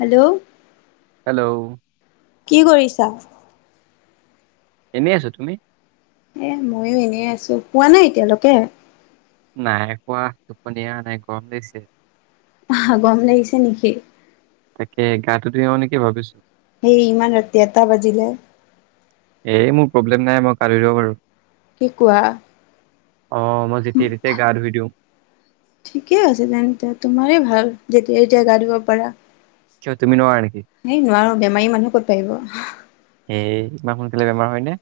Hello. Hello. কি কৰিছা? এনেই আছো তুমি? এ ময়ো এনেই আছো শুৱা নাই এতিয়ালৈকে? নাই শুৱা, টোপনীয়ে অহা নাই গৰম লাগিছে। আহা গম লাগিছে নেকি? তাকে গাটো ধুই আহোঁ নিকি ভাবিছো। হেই ইমান ৰাতি এটা বাজিলে। এই মোৰ প্ৰব্লেম নাই মই গা ধুই দিব পাৰোঁ। কি কোৱা? অ মই যেতিয়াই তেতিয়াই গা ধুই দিওঁ। ঠিকে আছে তেন্তে তোমাৰেই ভাল যেতিয়া তেতিয়া গা ধুব পাৰা। কিয় তুমি নোৱাৰা নেকি সেই নোৱাৰো বেমাৰী মানুহ ক'ত পাৰিব? এই ইমান সোনকালে বেমাৰ হয় নে?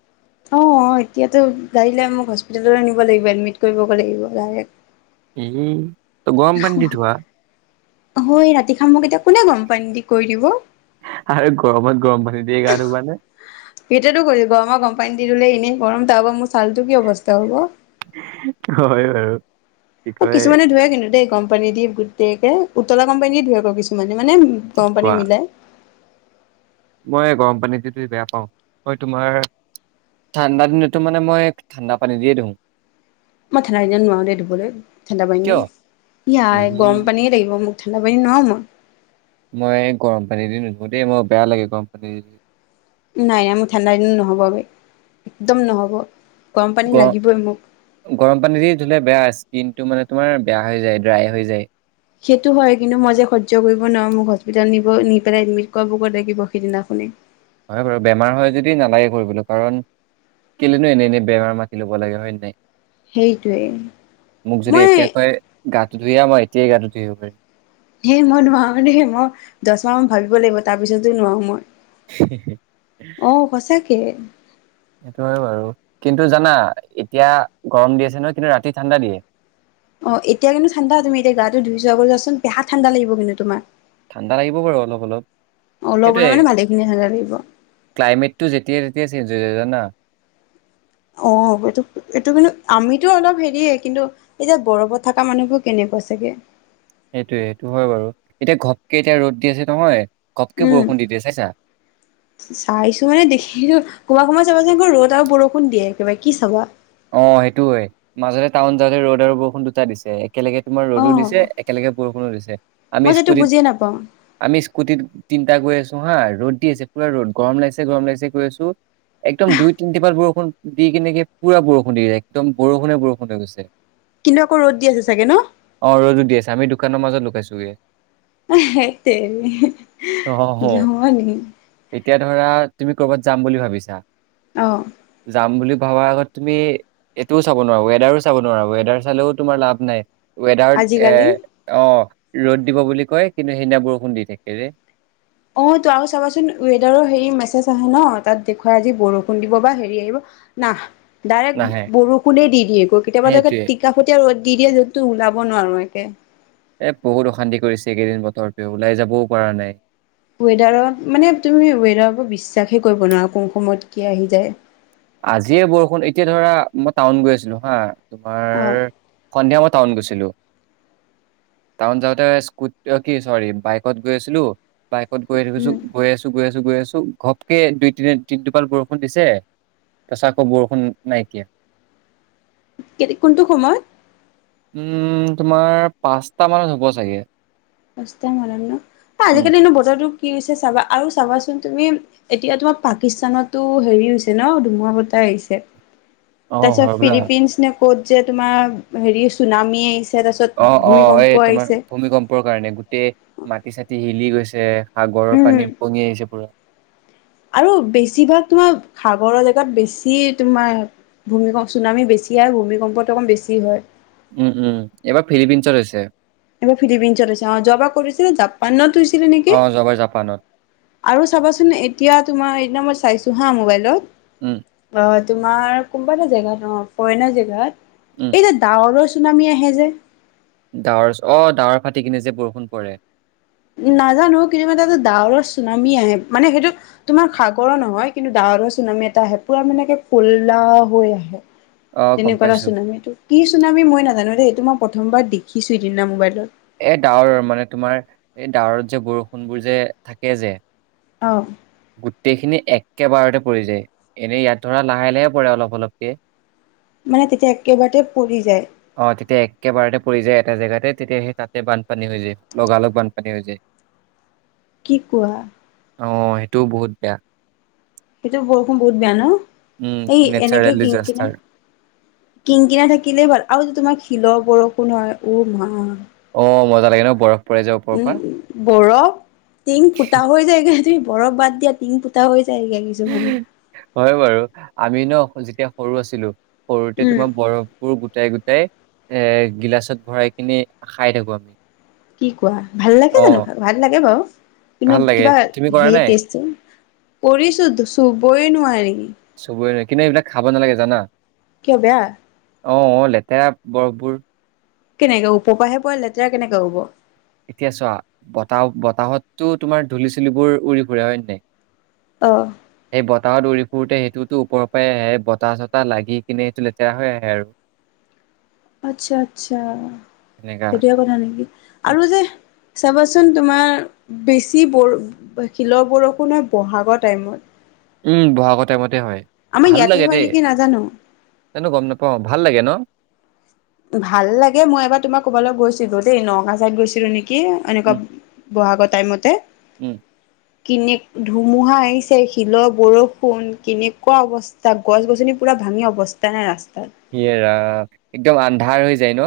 অ এতিয়াতো [inaudible] মোক হস্পিতাললে নিব লাগিব এডমিট কৰিবগৈ লাগিব ডাইৰেক্ট। উম [inaudible] ত গৰম পানী দি ধোঁৱা। হয় ৰাতি খাম মোক এতিয়া কোনে গৰম পানী দি কৈ দিব? আৰু গৰমত গৰম পানী দিয়ে গা ধুবা [unintelligible] নে এতিটো কৰিব আমাক গম পানী দি দলে এনেই। গৰম তাৰপা মোৰ ছালটো কি অৱস্থা হ'ব? [unintelligible] হয় বাৰু। কি অ কয় কিছুমানে ধুুৱে কিন্তু দেই, গম পানী দি। তেকে উতলা গৰম পানী ধুৱেক কিছুমানে। মানে গৰম পানী কোৱা মিলাই। মই গৰম পানী দি ধুই বেয়া পাওঁ। মই তোমাৰ ঠাণ্ডা দিনতো মানে মই ঠাণ্ডা পানী দিয়ে ধু। মই ঠাণ্ডা দিনত নোৱাৰো দেই ধুবলৈ, ঠাণ্ডা পানী কিয় দি এই ইয়াই গৰম পানীয়ে লাকিব মোক। ঠাণ্ডা পানী নোৱাৰোঁ মই মই গৰম পানী দি নুধো দেই মই বেয়া লাগে গৰম পানী দি। নাই নাই মোৰ ঠাণ্ডা দিনো নহ'ব বেই একদম নহ'ব গৰম পানী গ লাগিবই মোক গৰম পানী দি ধুলে বেয়া স্কিনটো মানে তোমাৰ বেয়া হৈ যায় ড্ৰাই হৈ যায় সেইটো হয় কিন্তু মই যে সহ্য কৰিব নোৱাৰো মোক হস্পিতেল নিব নি পেলাই এডমিট কৰা লাগিব সেইদিনাখনি হয় বাৰু বেমাৰ হয় যদি নালাগে কৰিবলৈ কাৰণ কেলেনো এনে এনে বেমাৰ মাতি লব লাগে হয় নে নাই সেইটোৱে মোক যদি মই এতিয়া কয় গাটো ধুই আহা মই এতিয়াই গাটো ধুই আহিব পাৰিম হেই মই নোৱাৰো দেই মই দছমাহ মান ভাবিব লাগিব তাৰ পিছতো নোৱাৰো মই অ সঁচাকে সেইটোয়ে বাৰু কিন্তু জানা এতিয়া গৰম দি আছে নহয় কিন্তু ৰাতি ঠাণ্ডা দিয়ে অ এতিয়া কিন্তু ঠাণ্ডা তুমি এতিয়া গাটো ধুই চোৱাাৈ যোৱাচোন বে ঠাণ্ডা লাগ কিন্তু তোমাৰ ঠাণ্ডা লাগিব বাৰু অলপ অলপ অলপ সেইটোৱে অলপ মানে ভালেখিনি ঠাণ্ডা লাগিব। ক্লাইমেটটো যেতিয়া তেতিয়া চেঞ্জ। [unintelligible] অ এইটো এইটো কিন্তু আমিতো অলপ হেৰিয়ে কিন্তু এতিয়া বৰফত থকা মানুহবোৰ কেনেকুৱা চাগে সেইটোয়ে সেইটো হয় বাৰু এতিয়া ঘপকে এতিয়া ৰ'দ দি আছে নহয় ঘপকে উম বৰষুণ দি দিয়ে চাইছা। চাইছো মানে দেখিছো সোমাই সোমাই চা [unintelligible] [unintelligible] বৰষুণ দিয়ে একেবাৰে কি চাবা অ সেইটো হয় মাজতে টাউন যাওঁতে ৰ'দ আৰু বৰষুণ দুটা দিছে। একেলগে তোমাৰ অ' ৰ'দো দিছে একেলগে বৰষুণো দিছে আমি মই যে এইটো স্কুটিত বুজিয়ে নাপাওঁ আমি স্কুটিত তিনিটা গৈ আছো অহা ৰ'দ দি আছে পুৰা ৰ'দ গৰম লাগিছে গৰম লাগিছে গৈ আছো একদম দুই তিনিটিপাত বৰষুণ দি কেনেকে পুৰা বৰষুণ দিয় একদম বৰষুণে বৰষুণ হৈ গৈছে কিন্তু আকৌ ৰ'দ দি আছে চাগে ন? অ ৰ'দো দি আছে আমি দোকানৰ মাজত ল পেছুৱে সেইত তেৰি অ জমনি এতিয়া ধৰা তুমি কৰ'বাত যাম বুলি ভাবিছা অ' যাম বুলি আগত তুমি এইটোও চাব নোৱাৰা ৱেডাৰো চাব নোৱাৰা ৱেডাৰ চালেও তোমাৰ লাভ নাই ৱেদাৰ এ আজিকালি অ ৰ'দ দিব বুলি কয় কিন্তু সেইদিনা বৰষুণ দি থাকে ৰে অ ত আৰু চাবাচোন ৱেডাৰৰ হে মেজজ আহে ন তাত দেখুৱাই আজি বৰষুণ দিব বা হেৰি আহিব না নাহে ডাইৰেক্ট বৰষুণে দি দিয়ে গৈ কেতিয়াবা সেইটোয়ে টকাটীয়া ৰ দি দিয়া য'ততো ওলাব নোৱাৰো একে এ বহুত অশান্তি কৰিছে এইকেইদিন বতৰটোোৱে ওলাই যাবও পৰা নাই ৱেডাৰত মানে তুমি ৱেডাৰ বিশ্বাসে কৰিব নোৱাৰা কোন সময়ত কি আহি যায় আজিয়ে বৰষুণ এতিয়া ধৰা মই টাউন গৈ আছিলো হা তোমাৰ অ সন্ধিয়া সময়ত টাউন গৈছিলো, টাউন যাওঁতে স্কুটাৰ কি ছৰি বাইকত গৈছিলো বাই ক'ত গৈ আছো, গৈ আছো, উম গৈ আছো, গৈ আছো, গৈ আছো, ঘপকে দুই, তিনি টোপাল বৰষুণ দিছে, তাৰপাছত আকৌ বৰষুণ নাইকিয়া। কোনটো সময়ত? উম, তোমাৰ পাঁচটা মানত হ'ব চাগে পাঁচটা মানত ন উম। আজিকালি এনো বতৰটো কি হৈছে চাবা, আৰু চাবাচোন তুমি এতিয়া তোমাৰ পাকিস্তানতো হেৰি হৈছে ন, ধুমুহা বতাহ আহিছে। অ', তাৰপাছত হৰবলা ফিলিপিন্ছ নে ক'ত যে তোমাৰ হেৰি ছুনামি আহিছে তাৰপিছত অ- অ ভূমিকম্প এই তোমাৰ আহিছে ভূমিকম্পৰ হয়নে গোটেই মাটি- চাতি শিলি গৈছে, সাগৰৰ উম পানী, উপঙি আহিছে পুৰা আৰু বেছিভাগ তোমাৰ সাগৰৰ জেগাত বেছি তোমাৰ ভূমিকম্প, ছুনামি বেছিয়ে আৰু ভূমিকম্পটো অকণমান বেছি হয়। উম -উম এবাৰ ফিলিপিনছত হৈছে। এইবাৰ ফিলিপিনছত হৈছে, অ যোৱাবাৰ ক'ত হৈছে জাপানত হৈছে হৈছিলে নেকি অ', যোৱাবাৰ জাপানত। আৰু চাবাচোন এতিয়া তোমাৰ চাইছোঁ হা উম, মোবাইলত অ তোমাৰ কোনোবা এটা জেগাত অ ফ্ৰৰেনৰ উম, জেগাত এই যে ডাৱৰৰ ছুনামী আহে যে ডাৱৰ, অ ডাৱৰ ফাটি কিনে যে বৰষুণ পৰে নাজানো কিন্তু মানে যে ডাৱৰৰ ছুনামী আহে মানে সেইটো তোমাৰ সাগৰৰ নহয় কিন্তু ডাৱৰৰ ছুনামী এটা আহে পুৰা মানে এনেকে কোলা হৈ আহে। অ', গম তেনেকুৱা এটা পাইছো। ছুনামীটো, কি ছুনামী মই নাজানো দেই তোমাৰ প্ৰথমবাৰ দেখিছোঁ, সেইদিনা মোবাইলত এ ডাৱৰৰ মানে তোমাৰ এই ডাৱৰত যে বৰষুণবোৰ যে থাকে যে অ গোটেইখিনি একেবাৰতে পৰি যায়, এনেই ইয়াত ধৰা লাহে -লাহে পৰে অলপ- অলপকে মানে তেতিয়া একেবাৰতে পৰি যায় অ তেতিয়া একেবাৰতে পৰি যায় এটা জেগাতে তেতিয়া সেই তাতে বানপানী হৈ যায়, লগালগ বানপানী হৈ যায়। কি কোৱা? হয় ইটো বহুত বেয়া। সেইটো বৰষুণ বহুত বেয়া ন? উম এই এনেকে নেচাৰেল কিন- কিনাই, ডিজাষ্টাৰ কিন -কিনাই থাকিলেই ভাল আৰু যে তোমাক শীতল বৰষুণনো আহে [unintelligible] অঁ মজা লাগে বয়স উম বৰফ টিং ফুটা হৈ যায়গৈ বৰফ বাদ দিয়া টিং পোতা হৈছে হয় বাৰু আমি ন যেতিয়া সৰু আছিলো সৰুতে উম তোমাৰ বৰফবোৰ গোটাই গোটাই এৰ গিলাচত ভৰাই কিনি খাই থাকো আমি কি কোৱা ভাল লাগে অ জানো ভাল লাগে বাৰু কিন্তু ভাল লাগে কিবা তুমি কৰা হে নাই টেষ্টতো কৰিছো চুবই নোৱাৰি চুবই নোৱাৰি কিন্তু এইবিলাক খাব নালাগে জানা কিয় বেয়া অঁ অঁ লেতেৰা বৰফবোৰ কেনেকৈ ওপৰ পৰাহে পোৱা লেতেৰা কেনেকৈ পৰিব এতিয়া চোৱা বতাহ বতাহতো তোমাৰ ধূলি চুলিবোৰ উৰি ফুৰে হয় নে নাই আঁ এই বতাহত উৰি ফুৰোতে সেইটোতো ওপৰৰ পৰাই আহে বতাহ চতাহ লাগি কিনে সেইটো লেতেৰা হৈ আহে আৰু আচ্ছা আচ্ছা এনেকা সেইটোয়ে কথা নেকি উম, আৰু যে চাবাচোন তোমাৰ বেছি ব শিলৰ বৰষুণ হয় বহাগৰ টাইমত উম বহাগৰ টায়মত আমাৰ ইয়াতে হয় নেকি নাজানো জানো গম নাপাওঁ ভাল লাগে ন ভাল লাগে মই এবাৰ তোমাৰ ক'ৰবালৈ গৈছিলো দেই নগাঁও চাইড গৈছিলো নেকি কি এনেকুৱা উম, বহাগত টাইম মতে উম কেনে ধুমুহা আহিছে শিলৰ বৰষুণ কেনেকুৱা অৱস্থা গছ -গছনি পুৰা ভাঙি অৱস্থা নাই ৰাস্তাত সেৰা একদম আন্ধাৰ হৈ যায় ন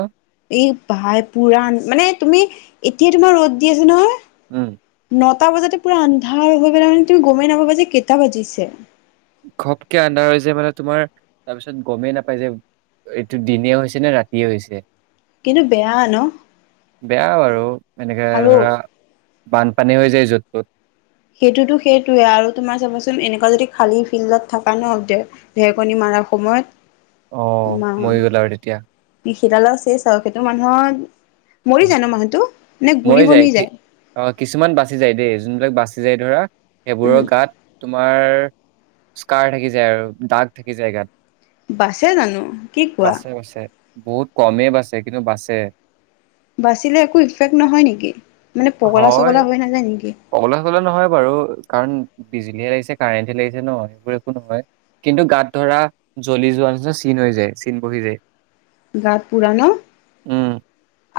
এই ভাই পুৰাণ মানে তুমি এতিয়া তোমাৰ ৰ'দ দি আছে নহয় উম নটা বজাতে পুৰা আন্ধাৰ হৈ পেলাই মানে তুমি গমেই নাপাবা যে কেইটা বাজিছে ঘপকৈ আন্ধাৰ হৈ যে মানে তোমাৰ তাৰপিছত গমেই নাপাই যে এইটো দিনে হৈছে নে ৰাতিয়ে হৈছে কিন্তু বেয়া ন বেয়া বাৰু এনেকৈ আৰু ধৰা বানপানী হৈ যায় য'ত তত সেইটোতো সেইটোৱে আৰু তোমাৰ চাবচোন এনেকুৱা যদি খালী ফিল্ডত থকা ন ঢেৰেকনি মাৰাৰ সময়ত অঁ মই ওঁ ওলাই আৰু তেতিয়া শীতালৰ চেচ আৰু সেইটো মানুহৰ মৰি যায় ন মানুহটো নে গুৰি মৰি যায় বনি কি অ কিছুমান বাচি যায় দেই যোনবিলাক বাচি যায় ধৰা উম সেইবোৰৰ গাত তোম তোমাৰ স্কাৰ থাকি যায় আৰু দাগ থাকি যায় গাত বাছে জানো কি কোৱা বাচে বাচে বহুত কমেই বাছে কিন্তু বাছে বাচিলে একো ইফেক্ট নহয় নেকি মানে পগলা হয় চগলা হৈ নাযায় নেকি পগলা চগলা নহয় বাৰু কাৰণ বিজুলীহে লাগিছে কাৰেণ্টহে লাগিছে ন সেইবোৰ একো নহয় কিন্তু গাত ধৰা জ্বলি যোৱাৰ নিচিনা চিন হৈ যায় চিন বহি যায় গাত পুৰা ন উম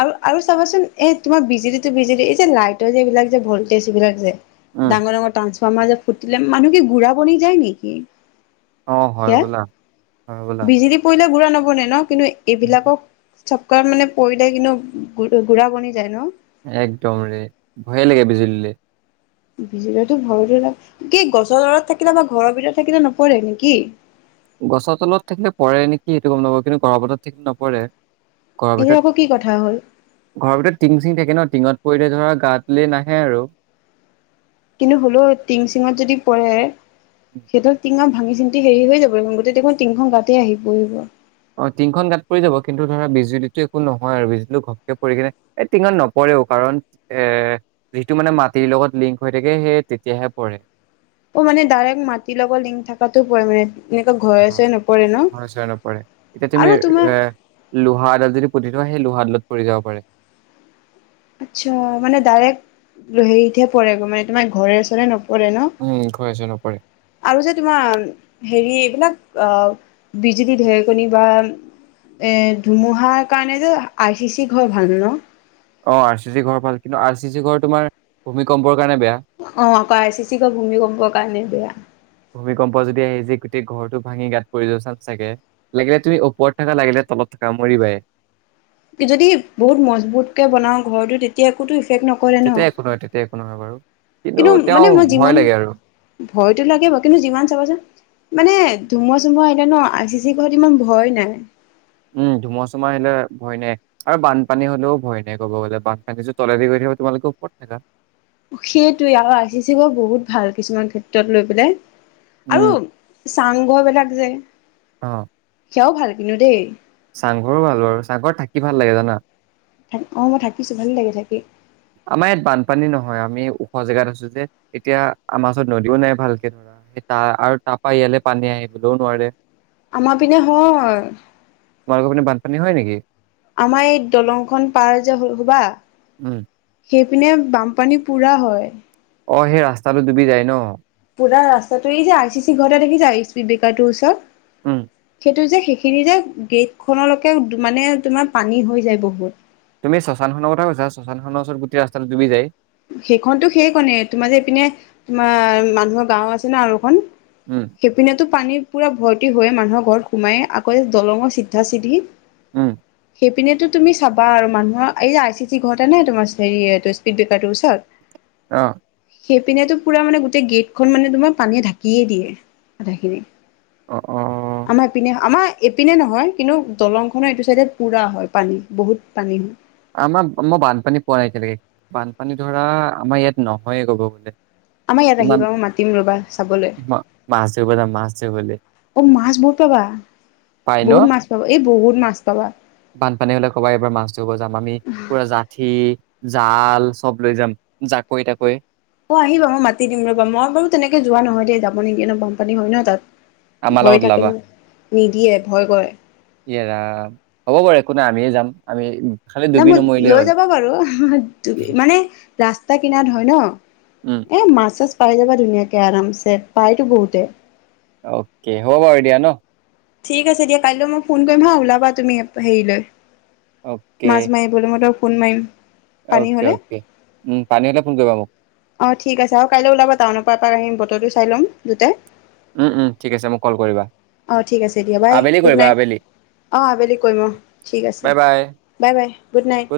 আৰু আৰু চাবাচোন এ তোমাৰ বিজুলীটো বিজুলী এই যে লাইটৰ যে এই বিলাক যে ভল্টেজ বিলাক যে উম ডাঙৰ ডাঙৰ টাৰ টৰাজবমাৰ যে ফুটিলে মানুহ কি গুৰা বনি যায় নেকি অ হয় ত বোলা হয় বোলা বিজুলী পৰিলেও গুৰা নব বনে ন কিন্তু এইবিলাকক চপকাৰ মানে পৰিলে কিন্তু গু গুৰা বনি যায় ন একদম ৰে ভয়ে লাগে বিজুলীলে বিজুলিলে টো ভয় টো লাগে কি গছৰ ডালত থাকিলে বা ঘৰৰ ভিতৰত থাকিলে নপৰে নেকি গছৰ তলত থাকিলে পৰে নেকি এইটো গম নাপাওঁ কিন্তু ঘৰ ভিতৰত থাকিলে নপৰে ঘৰৰ এইটো ভিতৰত আকৌ কি কথা হ'ল? ঘৰৰ ভিতৰত টিং চিং থাকে ন টিঙত পৰিলে ধৰা গাতলে নাহে আৰু কিন্তু হ'লেও টিং চিঙত যদি পৰে সেইটো টিঙত ভাঙি চিন্তি হেৰি হৈ যাব লাগিব গোটেই দেখোন তিনিখন গাতে আহি পৰিব অ টিঙখন গাত পৰি যাব কিন্তু ধৰা বিজুলীটো একো নহয় আৰু বিজুলী ঘপকে পৰি কিনে এই টিঙত নপৰেও কাৰণ এ যিটো মানে মাটিৰ লগত লিংক হৈ থাকে সেই তেতিয়াহে পৰে অ মানে ডাইৰেক্ট মাটিৰ লগত লিংক থকাটো পৰি মানে এনেকুৱা অ ঘৰে চৰে নপৰে ন? ঘৰে চৰে নপৰে এতিয়া তুমি আৰু তোমাৰ এ লোহা এডাল যদি পুতি থোৱা লোহা দালত পৰি যাব পাৰে আচ্ছা মানে ডাইৰেক্ট হেৰিতহে পৰেগই মানে তোমাৰ ঘৰে চৰে নপৰে নপৰে উম ঘৰে চৰে নপৰে ন আৰু যে তোমাৰ হেৰি এইবিলাক অ বিজুলী ঢেৰেকনি বা এ ধুমুহাৰ কাৰণে যে আই চি চি ঘৰ ভাল হয় ন অ আৰ চি চি ঘৰ ভাল কিন্তু আৰ চি চি ঘৰ তোমাৰ ভূমিকম্পৰ কাৰণে বেয়া অ আকৌ আৰ চি চি ঘৰ ভূমিকম্পৰ কাৰণে বেয়া ভূমিকম্প যদি আহি যায় গোটেই ঘৰটো ভাঙি গাত পৰি যোৱা চান্স থাকে লাগিলে তুমি ওপৰত থাকা লাগিলে তলত থাকা মৰিবাই যদি বহুত মজবুত কে বনাও ঘৰটো তেতিয়া একোতো নকৰে ন তেতিয়া একো নহয় তেতিয়া একো নহয় বাৰু কিন্তু তেওঁ মানে মই ভয় যিমান লাগে আৰু ভয় টো লাগে বাও কিন্তু যিমান চাবচোন মানে ধুমুহা চুমুহা আহিলেনো আৰ চি চি ঘৰত ইমান ভয় নাই উম, ধুমূহা চোমূহা আহিলে ভয় নাই আৰু বানপানী হ'লেও ভয় নাই ক'ব গ'লে, বানপানীটো তলেদি গৈ থাকা তোমালোকে ওপৰত থাকা। সেইটোৱে আৰু আজি [unintelligible] বহুত ভাল কিছুমান ক্ষেত্ৰত লৈ পেলাই। আৰু উম চাংঘ বিলাক যে অঁ। বৰ ভাল কিন্তু দেই। চাংঘৰো ভাল বাৰু চাংঘৰত থাকি ভাল লাগে জানা। অঁ, মই থাকিছো ভাল লাগে থাকি। আমাৰ ইয়াত বানপানী নহয় আমি ওখ জেগাত আছো যে, এতিয়া আমাৰ ওচৰত নদীও নাই ভালকে ধৰা সেই তা আৰু তাপৰা ইয়ালে পানী আহিবলৈও নোৱাৰে। আমাৰ পিনে হয়। তোমালোকৰ পিনে বানপানী হয় নেকি। আমাৰ এই দলংখন পাৰ যে হল হ'বা উম সেইপিনে বানপানী পুৰা হয়। অঁ সেই ৰাস্তাটো ডুবি যায় ন। পুৰা ৰাস্তাটো এই যে আৰ চি চি ঘৰতে দেখিচা এই স্পীডব্ৰেকাৰ টো ওচৰত। উম। এইটো যে সেইখিনি যে গেটখনলৈকে মানে তোমাৰ পানী হৈ যায় বহুত। তুমি শশানখনৰ কথা কৈছা, শশানখনৰ ওচৰত গোটেই ৰাস্তটো ডুবি যায়। সেইখনতো সেই কণে তোমাৰ যে এইপিনে তোমাৰ মানুহৰ গাঁও আছে ন আৰু এখন। উম সেইপিনেতো পানী পুৰা ভৰ হৈয়ে মানুহৰ ঘৰত সোমাইয়ে, আকৌ দলঙৰ চিধা চিধি উম। সেইপিনেটো তুমি চাবা আৰু মানুহৰ এই যে আৰ চি চি ঘৰ এটা নাই তোমাৰ হেৰি এটো স্পীড ব্ৰে ৰটো ওচৰত অঁ। সেইপিনেটো পুৰা মানে গোটেই গেটখন মানে তোমাৰ পানীয়ে ঢাকিয়ে দিয়ে, আধাখিনি। অ অ আমাৰ এইপিনে, আমাৰ এপিনে নহয়, কিন্তু দলংখনৰ এইটো চাইডে পুৰা হয় পানী, বহুত পানী আমাৰ মই বানপানী পোৱাই নাই এতিয়ালৈকে, বানপানী ধৰা আমাৰ ইয়াত নহয়ে ক'ব গ'লে। আমাৰ ইয়াত ইমান আহিবা মই মাতিম ৰ'বা চাবলৈ, মাছ ধৰিব যাম মাছ ধৰিবলে অঁ মাছ বহুত পাবা, পাই ন বহুত মাছ পাবা এই বহুত মাছ পাবা বানপানী হ'লে ক'বা এইবাৰ মাছ ধৰিব যাম, আমি পুৰা জাঠি জাল চব লৈ যাম, জাকৈ তাকৈ। অঁ আহিবা মই মাতি দিম ৰবা মই বাৰু তেনেকে যোৱা নহয় দেই যাব নিদিয়ে ন বানপানী হয় ন তাত। আমাৰ ভয় লগত থাকে ওলাবা, ন নিদিয়ে ভয় কৰে ইয়ে ৰাম, হ'ব বাৰু একো নাই আমিয়ে যাম। আমি খালি নাই ডুবি মই নমৰিলেই লৈ হ'ল যাব পাৰো, [unintelligible] মানে ৰাস্তাৰ কিনাৰত হয় ন। উম এ মাছ চাছ পাই যাবা ধুনীয়াকে আৰামছে, পাইতো বহুতে। অকে, হ'ব বাৰু দিয়া ন। ঠিক আছে, দিয়া কাইলৈও মই ফোন কৰিম হা ওলাবা তুমি হেৰিলৈ। অকে মাছ মায়ে বুলি মত ফোন মাৰিম। পানী অ'কে হলে অ'কে উম, পানী হ'লে ফোন কৰিবা মোক। অ' ঠিক আছে আৰু কাইলৈ ওলাবা টাউনৰ পৰা পৰা আহিম বতৰটো চাই ল'ম দোইতায়। উম উম ঠিক আছে মোক কল কৰিবা অ', ঠিক আছে দিয়া বাই আবেলি গুড কৰিবা নাইট আবেলি অ', আবেলি কৈম ঠিক আছে, bye bye bye bye good night.